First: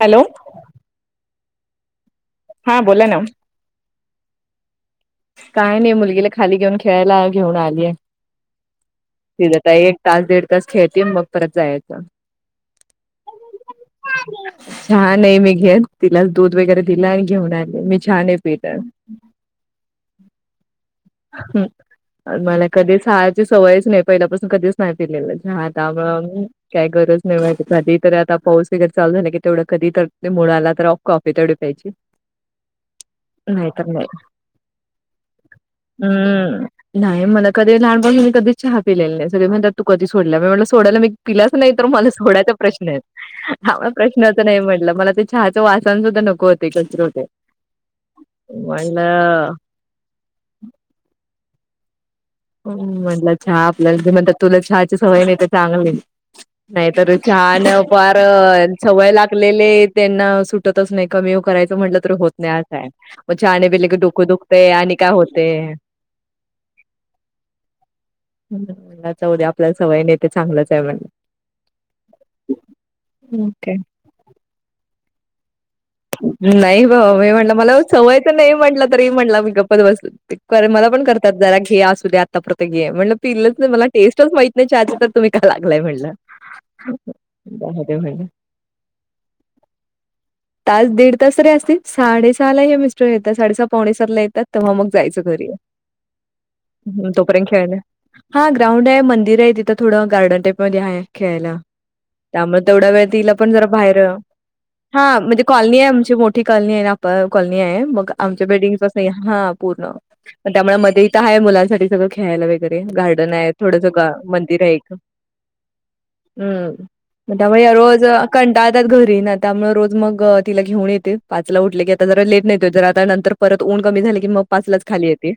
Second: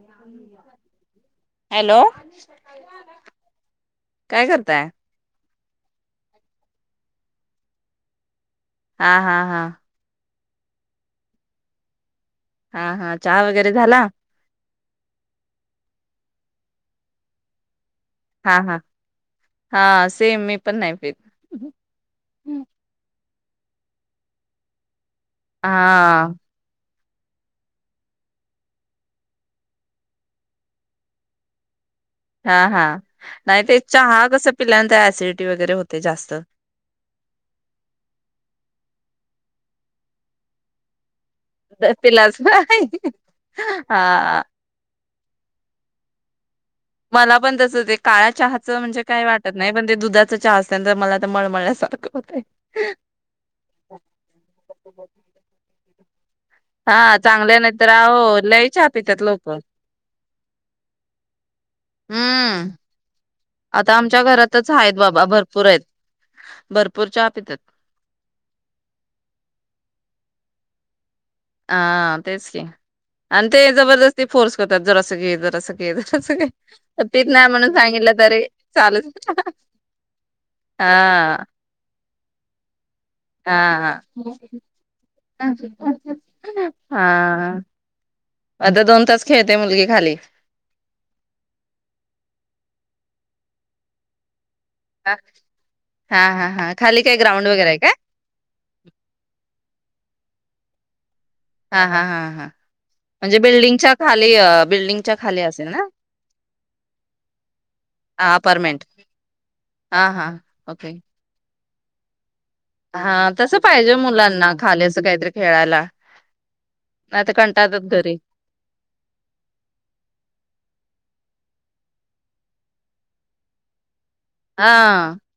Hello hello हा बोला ना? काय करताय काय नाही मुलगीला खाली घेऊन खेळायला घेऊन आलीय हा हा तेचं हा आता एक तास दीड तस खेळते मग परत जायचं हा हा चहा वगैरे झाला चहा नाही मी घेत तिलाच दूध वगैरे दिलं आणि मी घेऊन आले मी छान आहे [unintelligible] तेे मी पण नाही पीत हम मला कधीच सवयच नाही पहिल्यापासून कधीच नाही आता हा मग काय गरज नाही कधी तर आता पाऊस इकडं चालू झाला की तेवढं कधी तर ते मुड आला तर ऑफ कॉफी तेवढी प्यायची हा हा नाही ते चहा कस पिल्यानंतर ऍसिडिटी वगैरे होत हम् नाही मला कधी लहानपन मी कधीच चहा पिलेला नाही. सगळे म्हणातत तू कध सोडल्या मी म्हंटलं सोडायला मी पिलाच नाही तर मला पिलाच सोडायचा प्रश्नए नाही भावा हा प्रश्नाचं नाही म्हटलं मला ते चहाच्या वासनं सुद्धा नको होत मला पण तस ते काळ्या चहाचं म्हणजे काय म्हणलं वाटत नाही पण ते दुधाचं चहा चंद्र मला तर मळमळल्या सारखं हम् म्हटलं चहा आपल्याला जे म्हणतात तुला चहाची सवय नाही तर चांगलं नाही नाहीतर हा चहा चांगल्या नाही नं तर फार अहो लय चहा सवय पितात लोक लागलेले त्यांना सुटतच नाही कमी करायचं म्हटलं तर होत नाही हम्म असं आहे मग चहा नाही पिले आता की आमच्या डोकं दुखते घरातच आहेत आणि काय बाबा होते? भरपूर आहेत भरपूर चहा पितात म्हणणार जाऊद्या आपल्याला सवय नेत ते चांगलंच आहे म्हण हां तेच की आणि ते जबरदस्ती फोर्स करतात जरासं सगळे जरासं घे जरासं घे नाही बाबा पीत मी नाही म्हणलं म्हणून मला सांगितलं सवयचं तरी नाही म्हटलं तरी चालूच म्हटलं मी गप्पच बसले कारण मला पण करतात. हा जरा घे असुदे आत्ता पुरतं घे हे म्हटलं पिलेलं मला हा टेस्टच माहिती नाही चहा च तर तुम्ही काय लागलाय म्हटलं. हा काय होतंय माहित नाही. आता दोन तास खेळते मुलगी खाली. तास-दीड तास तरी असतील साडेसहा ला हे मिस्टर येतात. साडेसहा-पावणेसात ला येतात. तेव्हा मग जायचं घरी. हा हा हा खाली काय तोपर्यंत ग्राउंड वगैरे खेळणं आहे काय हां ग्राउंड आहे, मंदिर आहे तिथं थोडं गार्डन टाईप हो घ्या हे. खेळला हा हा हा हा त्यामुळे तेवढा वेळ तिला म्हणजे पण जरा बिल्डिंगच्या बाहेर अ खाली बिल्डिंगच्या हां खाली म्हणजे असेल कॉलनी ना आहे आमची मोठी कॉलनी आहे आणि आप कॉलनी आहे मग आमच्या अपार्टमेंट बिल्डिंगचाच नाही हा पूर्ण हा हा त्यामुळे ओके मध्ये इथं आहे मुलांचं साठी सगळं खेळायला वगैरे तरी अन हा गार्डन आहे तसं थोडंसं पाहिजे का मुलांना मंदिरं आहेत. खाली असं काहीतरी खेळायला हं नाही तर म त्यावेळी या कंटाळतात रोज घरी कंटाळतात घरी येईनात त्यामुळे रोज मग घेऊन येते पाच ला उठलं की आता जरा लेट ने येतात जरा आत्ता नंतर परत ऊन कमी झालं कि मग पाचलाच खाली हा येते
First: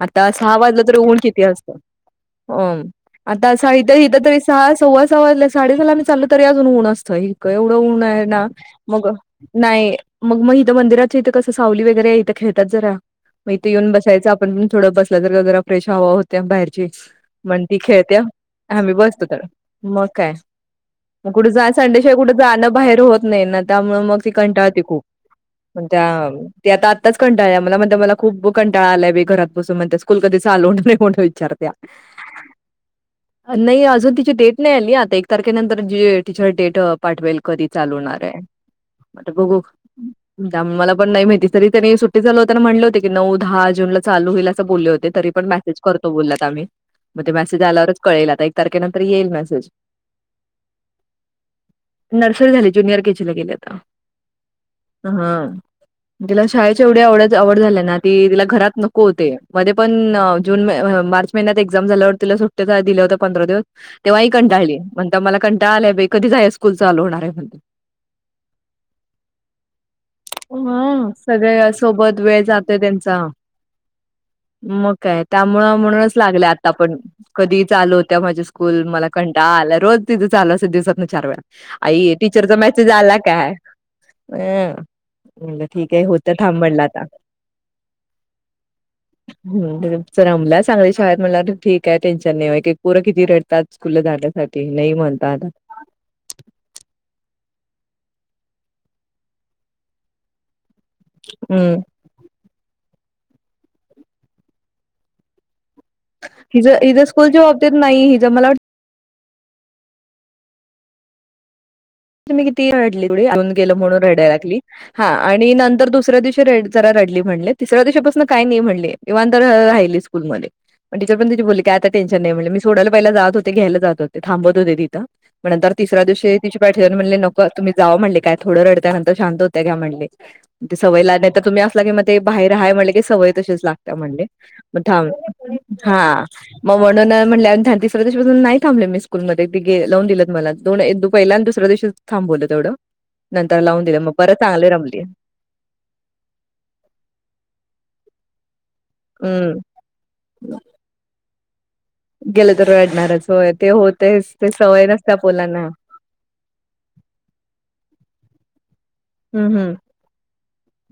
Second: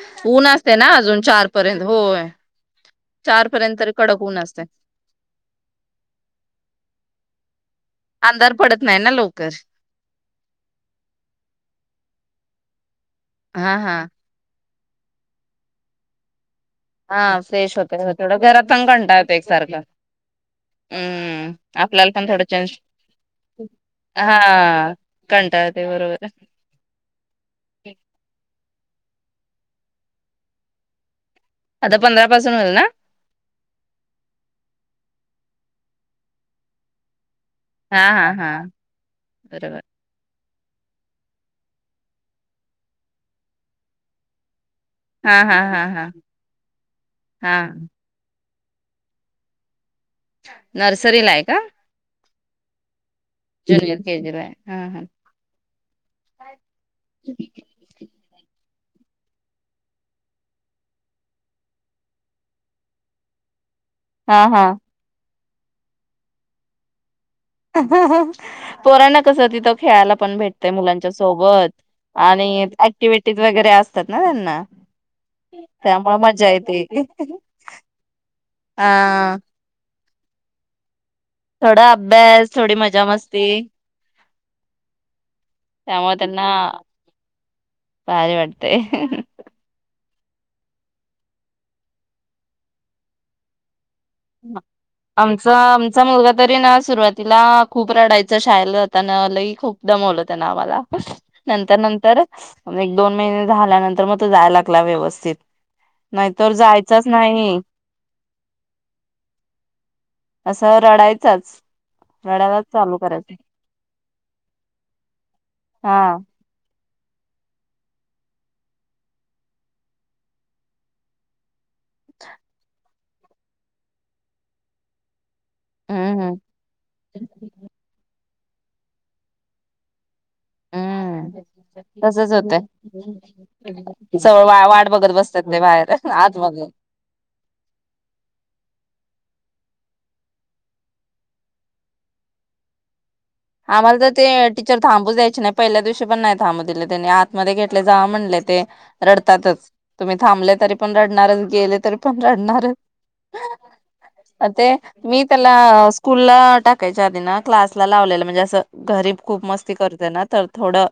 आता ऊन सहा असते वाजलं ना तरी ऊन अजून किती चार पर्यंत होय असतं चार आता असं पर्यंत इथं कडक इथं ऊन तरी असते सहा सव्वा सहा वाजल्या साडे सहा ला आम्ही चाललं तरी अजून ऊन असतं इतकं एवढं ऊन आहे ना अंधार पडत नाही मग ना लवकर नाही मग म इथं मंदिराच्या इथं कसं सावली वगैरे इथं खेळतात जरा. हं म इथे हा येऊन हा बसायचं आपण थोडं बसल्यासारखं जरा फ्रेश हवा होत्या बाहेर. हा मन फ्रेश ती होत खेळत्या थोडं घरात पण आम्ही कंटाळ बसतो येतो तर एकसारखा मग काय म कुठ हम्म जा आपल्याला संडेशिवाय पण कुठे थोडं चेंज जाणं बाहेर होत नाही ना त्यामुळे मग ती कंटाळते हा खूप कंटाळ पण येतोय त्या बरोबर ती आत्ता आत्ताच कंटाळल्या मला म्हणत्या मला खूप भूक कंटाळा आलाय बाई घरात बसून म्हणत्या स्कूल कधी चालू होणार आहे म्हणून विचारत्या आता पंधरा पासून होईल ना? नाही अजून तिची डेट नाही आली आता एक तारखेनंतर टिरच डेट पाठवेल. कधी हा चालवणार हा आहे हा आता बघू बरोबर मला पण नाही माहिती तरी त्यांनी सुट्टी झाल होताना म्हटले होते की नऊ दहा जून ला चालू होईल बोले होते तरी हा पण हा मेसेज हा हा करतो बोल्या त्या मी मग ते त हा मेसेज आल्यावरच आता एक तारखेनंतर येईल मेसेज नर्सरी ला आहे का नर्सरी झाली जुनियर के ज्युनियर केजीला आहे हा [unintelligible] तिला शाळेच्या एवढ्याव आवड झाल्या ना त तिला घरात मध्ये पण जून मार्च महिन्यात एक्झाम झाल्यावर तिला सु कुठ जायला दिला होता पंधरा दिवस तेव्हा ही हा हा कंटाळली म्हणता मला कं टाळ आलंय बाई कधीच हे स्कूल चालू होणाराय [unintelligible] पोरांना कस तिथं खेळायला पण भेटतय मुलांच्या हा. सगळे सोबत सोबत वेळ आणि जातोय त्यांचा ऍक्टिव्हटीज वगैरे असतात ना त्यांना मग काय त्यामुळं म्हणूनच त्यामुळे लागले मज्जा आता येते. पण कधी चालू होत्या माझ्या स्कूल मला हा कंटाळा आला रोज तिच चाल [unintelligible] चार वेळा थोडा आई अभ्यास टीचरचा थोडी मेसेज मजा आला मस्ती काय म्ह ठीक आहे त्यामुळे होत त्यांना थांब म्हणलं आता भारी वाटतय च रमला चांगल्या शाळेत मला वाटतं ठीक काय टेनशन नाही एक एक पोरं किती रडतात स्कूलला जाण्यासाठी नाही म्हणतात. आमचा आमचा मुलगा तरी ना सुरुवातीला खूप रडायच [unintelligible] शाळेला जाताना लई खूप दमवलं त्यान आम्हाला [inaudible] नंतर हम्म नंतर एक दोन महिने झाल्यानंतर मग त जायला लागला व्यवस्थित नाहीतर हिजं हिजं जायचाच स्कूलच्या बाबतीत नाही हिजं मला वाट असा रडायचंच मी किती रडली गेल म्हणून रडयला लागली हा आणि नंतर हा दुसऱ्या दिवशी रेड जरा रडली म्हणले तिसऱ्या दिवशी पासण काय नाही म्हणले निवांत राहिली स्कूल मध्ये पण टीचर पण तिची बोली काय आता टेन्शन नाही म्हणल मी सोडायला जात होते घ्यायला जात होते थांबत होते तिथं. म नंतर तिसऱ हम्म दिवशी तिची सर म्हणले नको तुम्ही जा म्हणले काय? थोडं रडत्या नंतर शांत होत्या घ्या म्हणली सवय ला नाही तर हम्म तुम्ही असला की मग ते तसच बाहेर होतय आहे हाय म्हण की सवय तशीच लागते म्हण सगळ वा मग वाट थांब बघत बसतात ते [unintelligible] बाहेर हा आतमध्ये मग म्हणून म्हण तिस तासून नाही थांबले मी स्कूलमध्ये वून दि मला पहिल्यांद प्रदेशात थांबवलं तेवढं लावून आम्हाला दिलं तर मग ते परत चांगले टीचर रमली थांबूच द्यायचे नाय पहिल्या दिवशी पण नाय थांबू दिले त्यांनी आतमध्ये घेटले जावा म्हणले ते हम्म रडतातच तुम्ही थांबले तरी पण रडणारच केलेत तरी पण गेलं रडणार तर रडणारच होय ते होतेच अ ते सवय नसत्या मी त्याला पोलांना स्कूलला टाकायच्या आधी ना क्लासला लावलेल. म्हणजे अस घरी खूप हम्म हम्म मस्ती करते ना तर थोडं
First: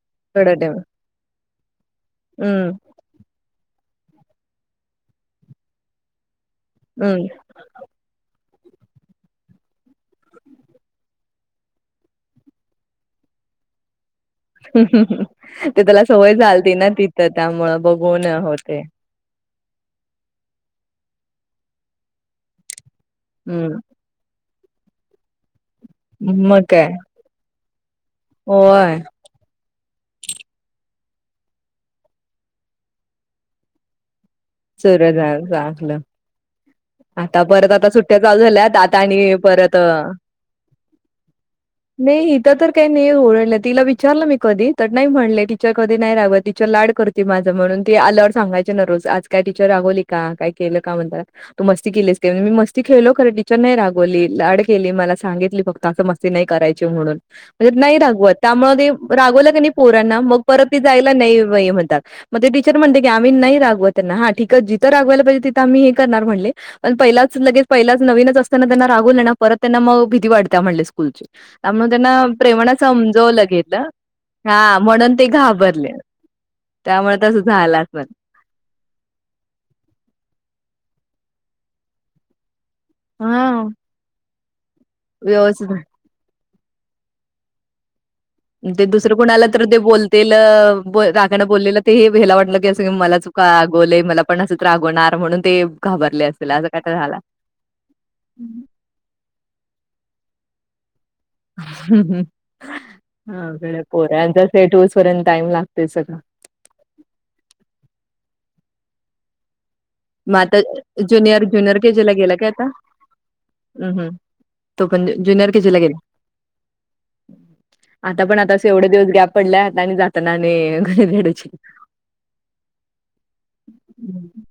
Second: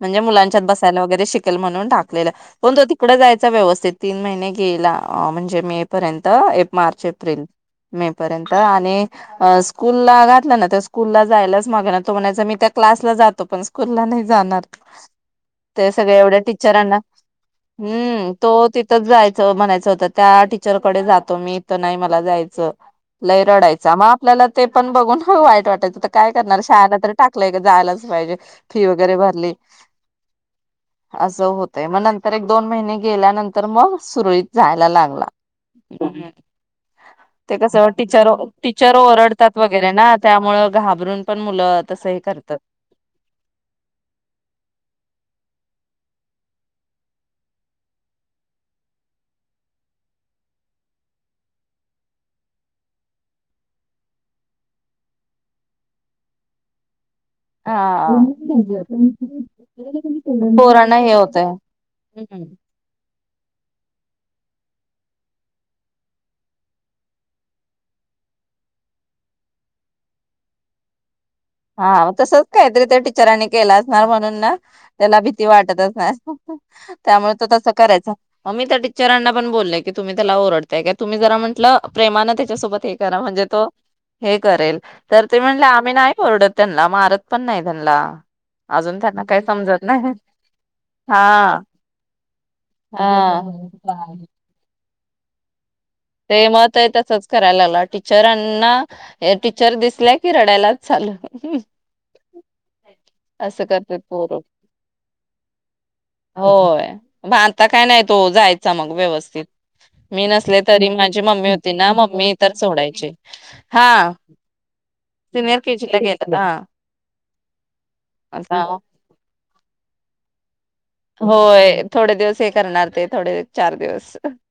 म्हणजे थोडा मुलांच्यात टाइम बसायला वगैरे शिक म्हणून टा लेला हम्म पण तो तिकडं जाय व्यवस्थित तीन महिने गेला म्हणजे मे पर्यंत मार्च हम्म एप्रिल मे पर्यंत त आणि स्कूलला घातलं ना त्या स्कूलला जायलाच माग तो म्हणायचा मी त्या क्लासला जातो पण स्कूलला नाही जाणार ते त्याला सगळ्या सवय एवढ्या झालती ना टीचरांना तिथं त्यामुळं बघून हूं तो होते तिथच जायच म्हणायचं होतं त्या टीचरकडे जातो मी तर नाही मला जायचं लय हम्म रडायचा मग आपल्याला ते पण बघून वाईट वाटायच त्यांणार मग काय शाळाला तर टाकलंय जायला पाहिजे फी होय वगैरे भरली असं होतय मग नंतर एक दोन महिने गेल्यानंतर मग सुरळीत जायला चर लागला. झागलं हम्म. ते कस टीच टीचर आता आणि ओरडतात वगैरे परत ना त्यामुळ घाबरून पण मुलं तसं हे नाही इथं करतात. तर काही नाही ओरडलं तिला विचारलं मी कधी तर नाही म्हणले टीचर कधी नाही रागवात टीचर लाड करते माझं म्हणून ती आल्यावर सांगायची न रोज आज काय टीचर रागवली काय केलं का म्हणता तू मस्ती केलीस का म्हण मी मस्ती खेळलो खरं टीचर नाही रागवली लाड केली मला सांगितली फक्त असं मस्ती नाही करायची म्हणून म्हणजे नाही हा रागवत त्यामुळे ते रागवलं काी नाही पोरांना मग परत ते पोरांना जायला हे होतय. नाही म्हणतात मग ते टीचर म्हणते की आम्ही नाही रागवत हा ठीक जथं रागवायला पाहिजे तिथं आम्ही करणार म्हणले पण पहिलाच लगेच पहिलाच लगेच नवीनच असताना त्यांना राग परत त्यांना म भीती वाढत म्हण स्कूलची त्यामुळे हा त्यांना तसच प्रेमानं काहीतरी त्या समजवलं टीचरांनी केलं गेलं असणार म्हणून ना हा म्हणून त्याला ते भीती वाटत घाबरले. असणार त्यामुळे त तसं करायच मग मी त्या टीचरांना पण बोललय की तुम्ही त्याला ओरड काय काय तुम्ही जरा म्हटलं प्रेमानं त्याच्यासोबत ते करा म्हणजे हा तो हे करेल तर ते म्हणले व्यवस्थित आम्ही नाही सोडत त्यांना मारत पण नाय त्यांला ते दुसरं कुणाला तर ते बोलतील रागानं हा बोललेलं ते ह्याला वाटलं की अस हा मला चुका रागावले मला पण असंच तर रागवणार म्हणून ते घाबरले ते असेल असं काय मते तर झाला. तसच करायला लागलं टीचरांना टीचर दिसल्या की रडायला [inaudible] हं असं अवघड करतेत पोर पोरांचा सेट होऊसपर्यंत टाइम लागतोय सगळं. होय म आता काय नाही तो जाईत.. जा मग व्यवस्थित मी मग नसलेे आता त तरी माझी ज्युनियर मम्मी होती ज्युनियर के ना जी ला मग मी गेला काय इथच आता सोडायची हा...... ण जुनियर केजी ला गेला आता पण आता एवढ दिवस गॅप पडल्या जात जाताना आणि.. गणित धडे ची होय थोडे दिवस हे करणार ते थोडे चार दिवस हम्म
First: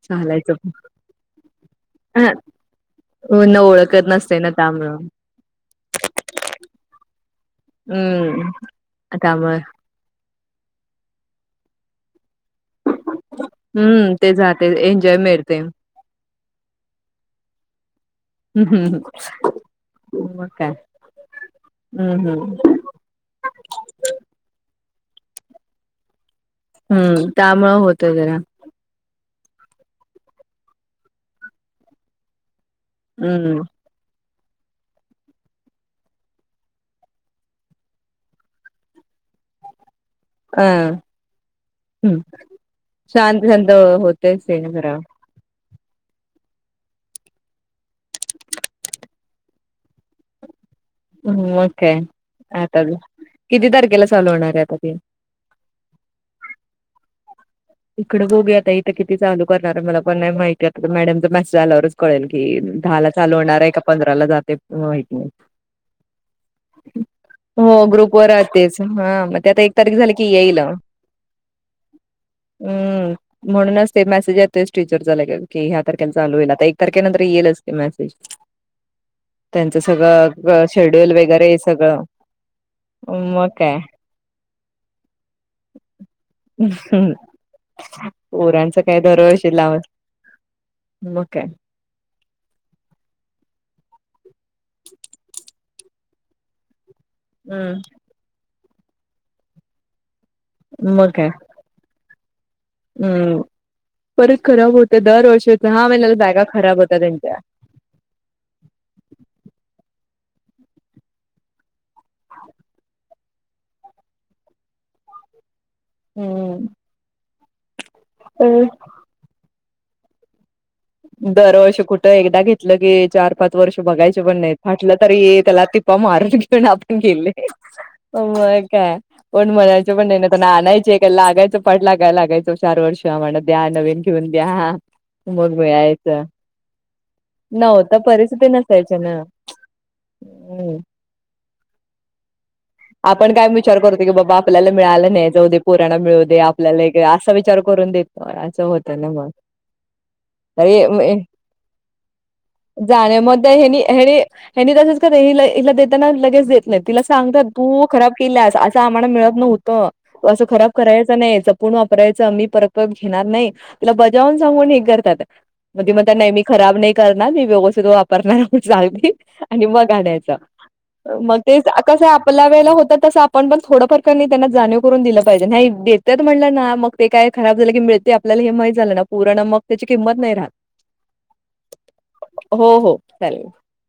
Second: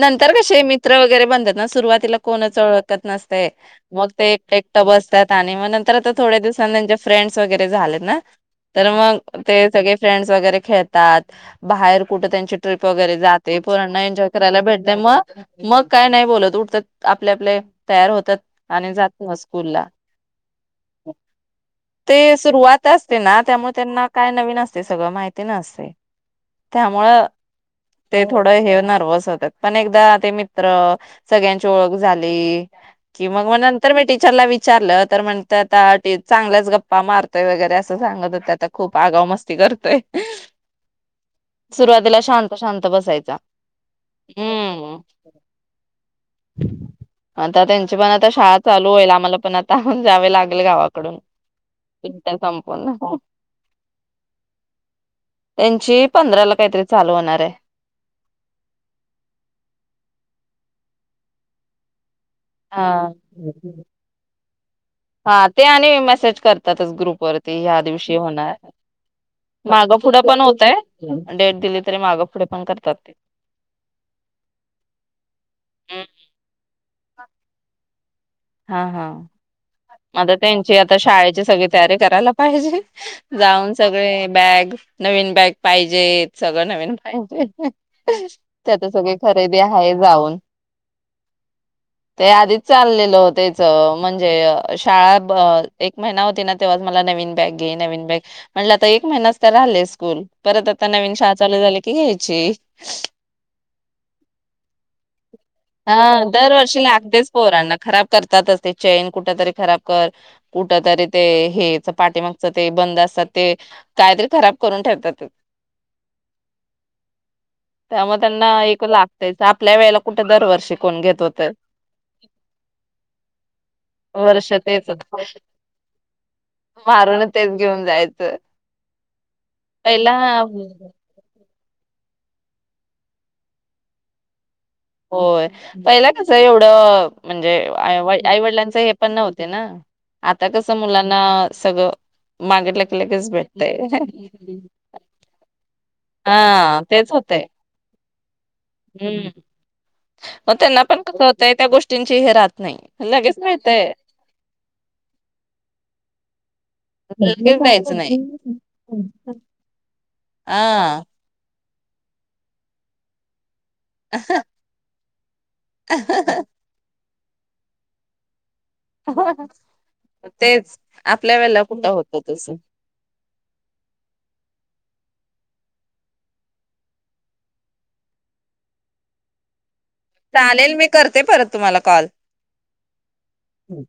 नंतर चालायचं कसे पण. मित्र वगैरे बनतात ना सुरुवातीला हां, कोणच ओळखत नसते पूर्ण ओळखत मग ते नसते ना एकट एकट त्यामुळं बसतात आणि मग नंतर आता थोड्या दिवसां त्यांचे फ्र वगैरे झाले ना हम्म तर मग.... त्यामुळे ते सगळे फ्रेंडस वगैरे खेळतात बाहेर कुठ त्यां ची ट्रिप वगैरे जाते पोराना हम्म एन्जॉय ते करायला जाते भेटते एन्जॉय मग मिळते हं, मग काय नाही बोलत. त उटतात आपल्या आपले तयार होतात हं, आणि हं. जात स्कूलला मग काय हम्म ते हम्म सुरुवात असते ना त्यामुळे त्यांना...... नवीन असते सगळं माहिती नसतय त्यामुळ हम्म त्यामुळं होतं ते जरा थोडं हे नर्वस होतात पण एकदा ते मित्र सगळ्यांची ओळख झाली कि मग म हम्म नंतर मिटिंग.... ला विचारलं तर म्हणत्यात आता चांगल्याच गप्पा मारतोय वगैरे असं सांगत होते त्या खूप आगाव मस्ती करतोय.... अह हम् सुरुवातीला शांत शांत बसायचा शांत शांत होत ते जरा हम्म आता त्यांची पण आता शाळा चालू होईल आम्हाला पण आता जावे लागेल गावाक..... मग काय [inaudible] आता किती तारखेला चालू होणार आहे आता ते त्यांची पंधराला काहीतरी चाल.. होणार आहे इकडें बघू आता इथं किती चालू करणार आहे. मला पण नाही माहिती आता मॅडमचा मेसेज आल्यावरच कळेल की हा दहा ला चालू होणार आहे का पंधराला जाते माहित नाही हा ते आणि मेसेज करतातच ग्रुप वरती ह्या हो दिवशी ग्रुपवर होणार राहतेच. हां, मग ते आता माग तारीख झाली पुुढं की पण येईल. होतय डेट दिली तरी माग पुुढे हम् म्हणूनच ते मेसेज येतोच टीचर चा लगेच की ह्या तारखेला चालू होईल आता एक.. तारखेनंतर येईलच ते मेसेज. हा हा त्यांचं आता सगळं त्यांची आता शेड्यूल शाळेची वगैरे सगळी तयारी सगळं. करायला पाहिजे मग जाऊन काय. सगळे बॅग नवीन बॅग पाहिजेत सगळं नवीन पाहिज पोरांचं त्यात काय सगळी दरवर्षी खरेदी लाव आहे जाऊन मग काय. ते आधीच चाललेलं होतेच म्हणजे अ शाळा ब एक महिना होती ना तेव्हा मला नवीन बॅग घे हं. नवीन बॅग म्हणलं आता एक महिनाच तर राहिलेय स्कूल. परत आता मग नवीन का शाळा चालू झाली की घ्यायची अम् परत खराब होत दर वर्षी हा दरवर्षीला अगदीच पोरांना खराब करतातचते चैन कुठ तरी खराब [unintelligible] कुठ तरी ते हेच पाठीमागच ते बंद असतात ते काहीतरी खराब करून ठेवतात. हं. त्यामुळे अ त्यांना एक लागतायच. आपल्या वळेला दर वर्ष दरवर्ष कुठ? एकदा घेतलं की चार पाच वर्ष बघायचे पण वर्ष नाही. तेच फाटलं तरी त्याला त टिपा मारून घेऊन आपण मारून गेलोय तेच घेऊन जायचं मग काय? कोण म्हणायच पण पहिला नाही त्यांना आणायचे का? लागायच पडला का लागायचो चार वर्ष म्हणा द्या नवीन घेऊन द्या होय मग ह पहिला मिळायचं कस एवढं म्हणजे नव्हता परिस्थिती आईवडिलांचं हे नसायची पण नव्हते ना आता हम्म कसं मुलांना सगळं मा आपण काय विचार करतो की बाबा आपल्याला मिळालं नाही जाऊ दे पोरांना मिळवू दे हा आपल्याला तेच असा होतय विचार करून देत [unintelligible] होत ना हम्म मग मग त्यांना पण अ कसं होतंय त्या गोष्टींची हे राहत नाही. जाणे लगेच मग त्या हनी मिळतय हे हनी तसच कर हिला देताना लगेच देत नाही तिला सांगतात. लगेच तू द्यायचं खराब नाही. केल्यास असं आम्हाला मिळत नव्हतं त असं खराब हा करायचं नाहीच. पुण वापरायचं मी परत परत घेणार नाही तिला बजावून सांगून हे करतात. मधी म्हणत्या नाही मी खराब नाही करणार मी व्यवस्थित वापरणार [unintelligible] आणि मग आणायच तेच आपल्या मग वेळेला तेच कुठं कस? होत तस लावायला होतं तस आपण थोडफारनकणी त्यांना जाणीव करून दिल पा [unintelligible] नाही देत म्हणलं ना मग ते काय खराब झालं की मिळते आपल्याला हे माहित झालं ना पोरांना मग त्याची किंमत नाही राहत. चालेल मी करते परत तुम्हाला कॉल हो हो चालेल. हम्म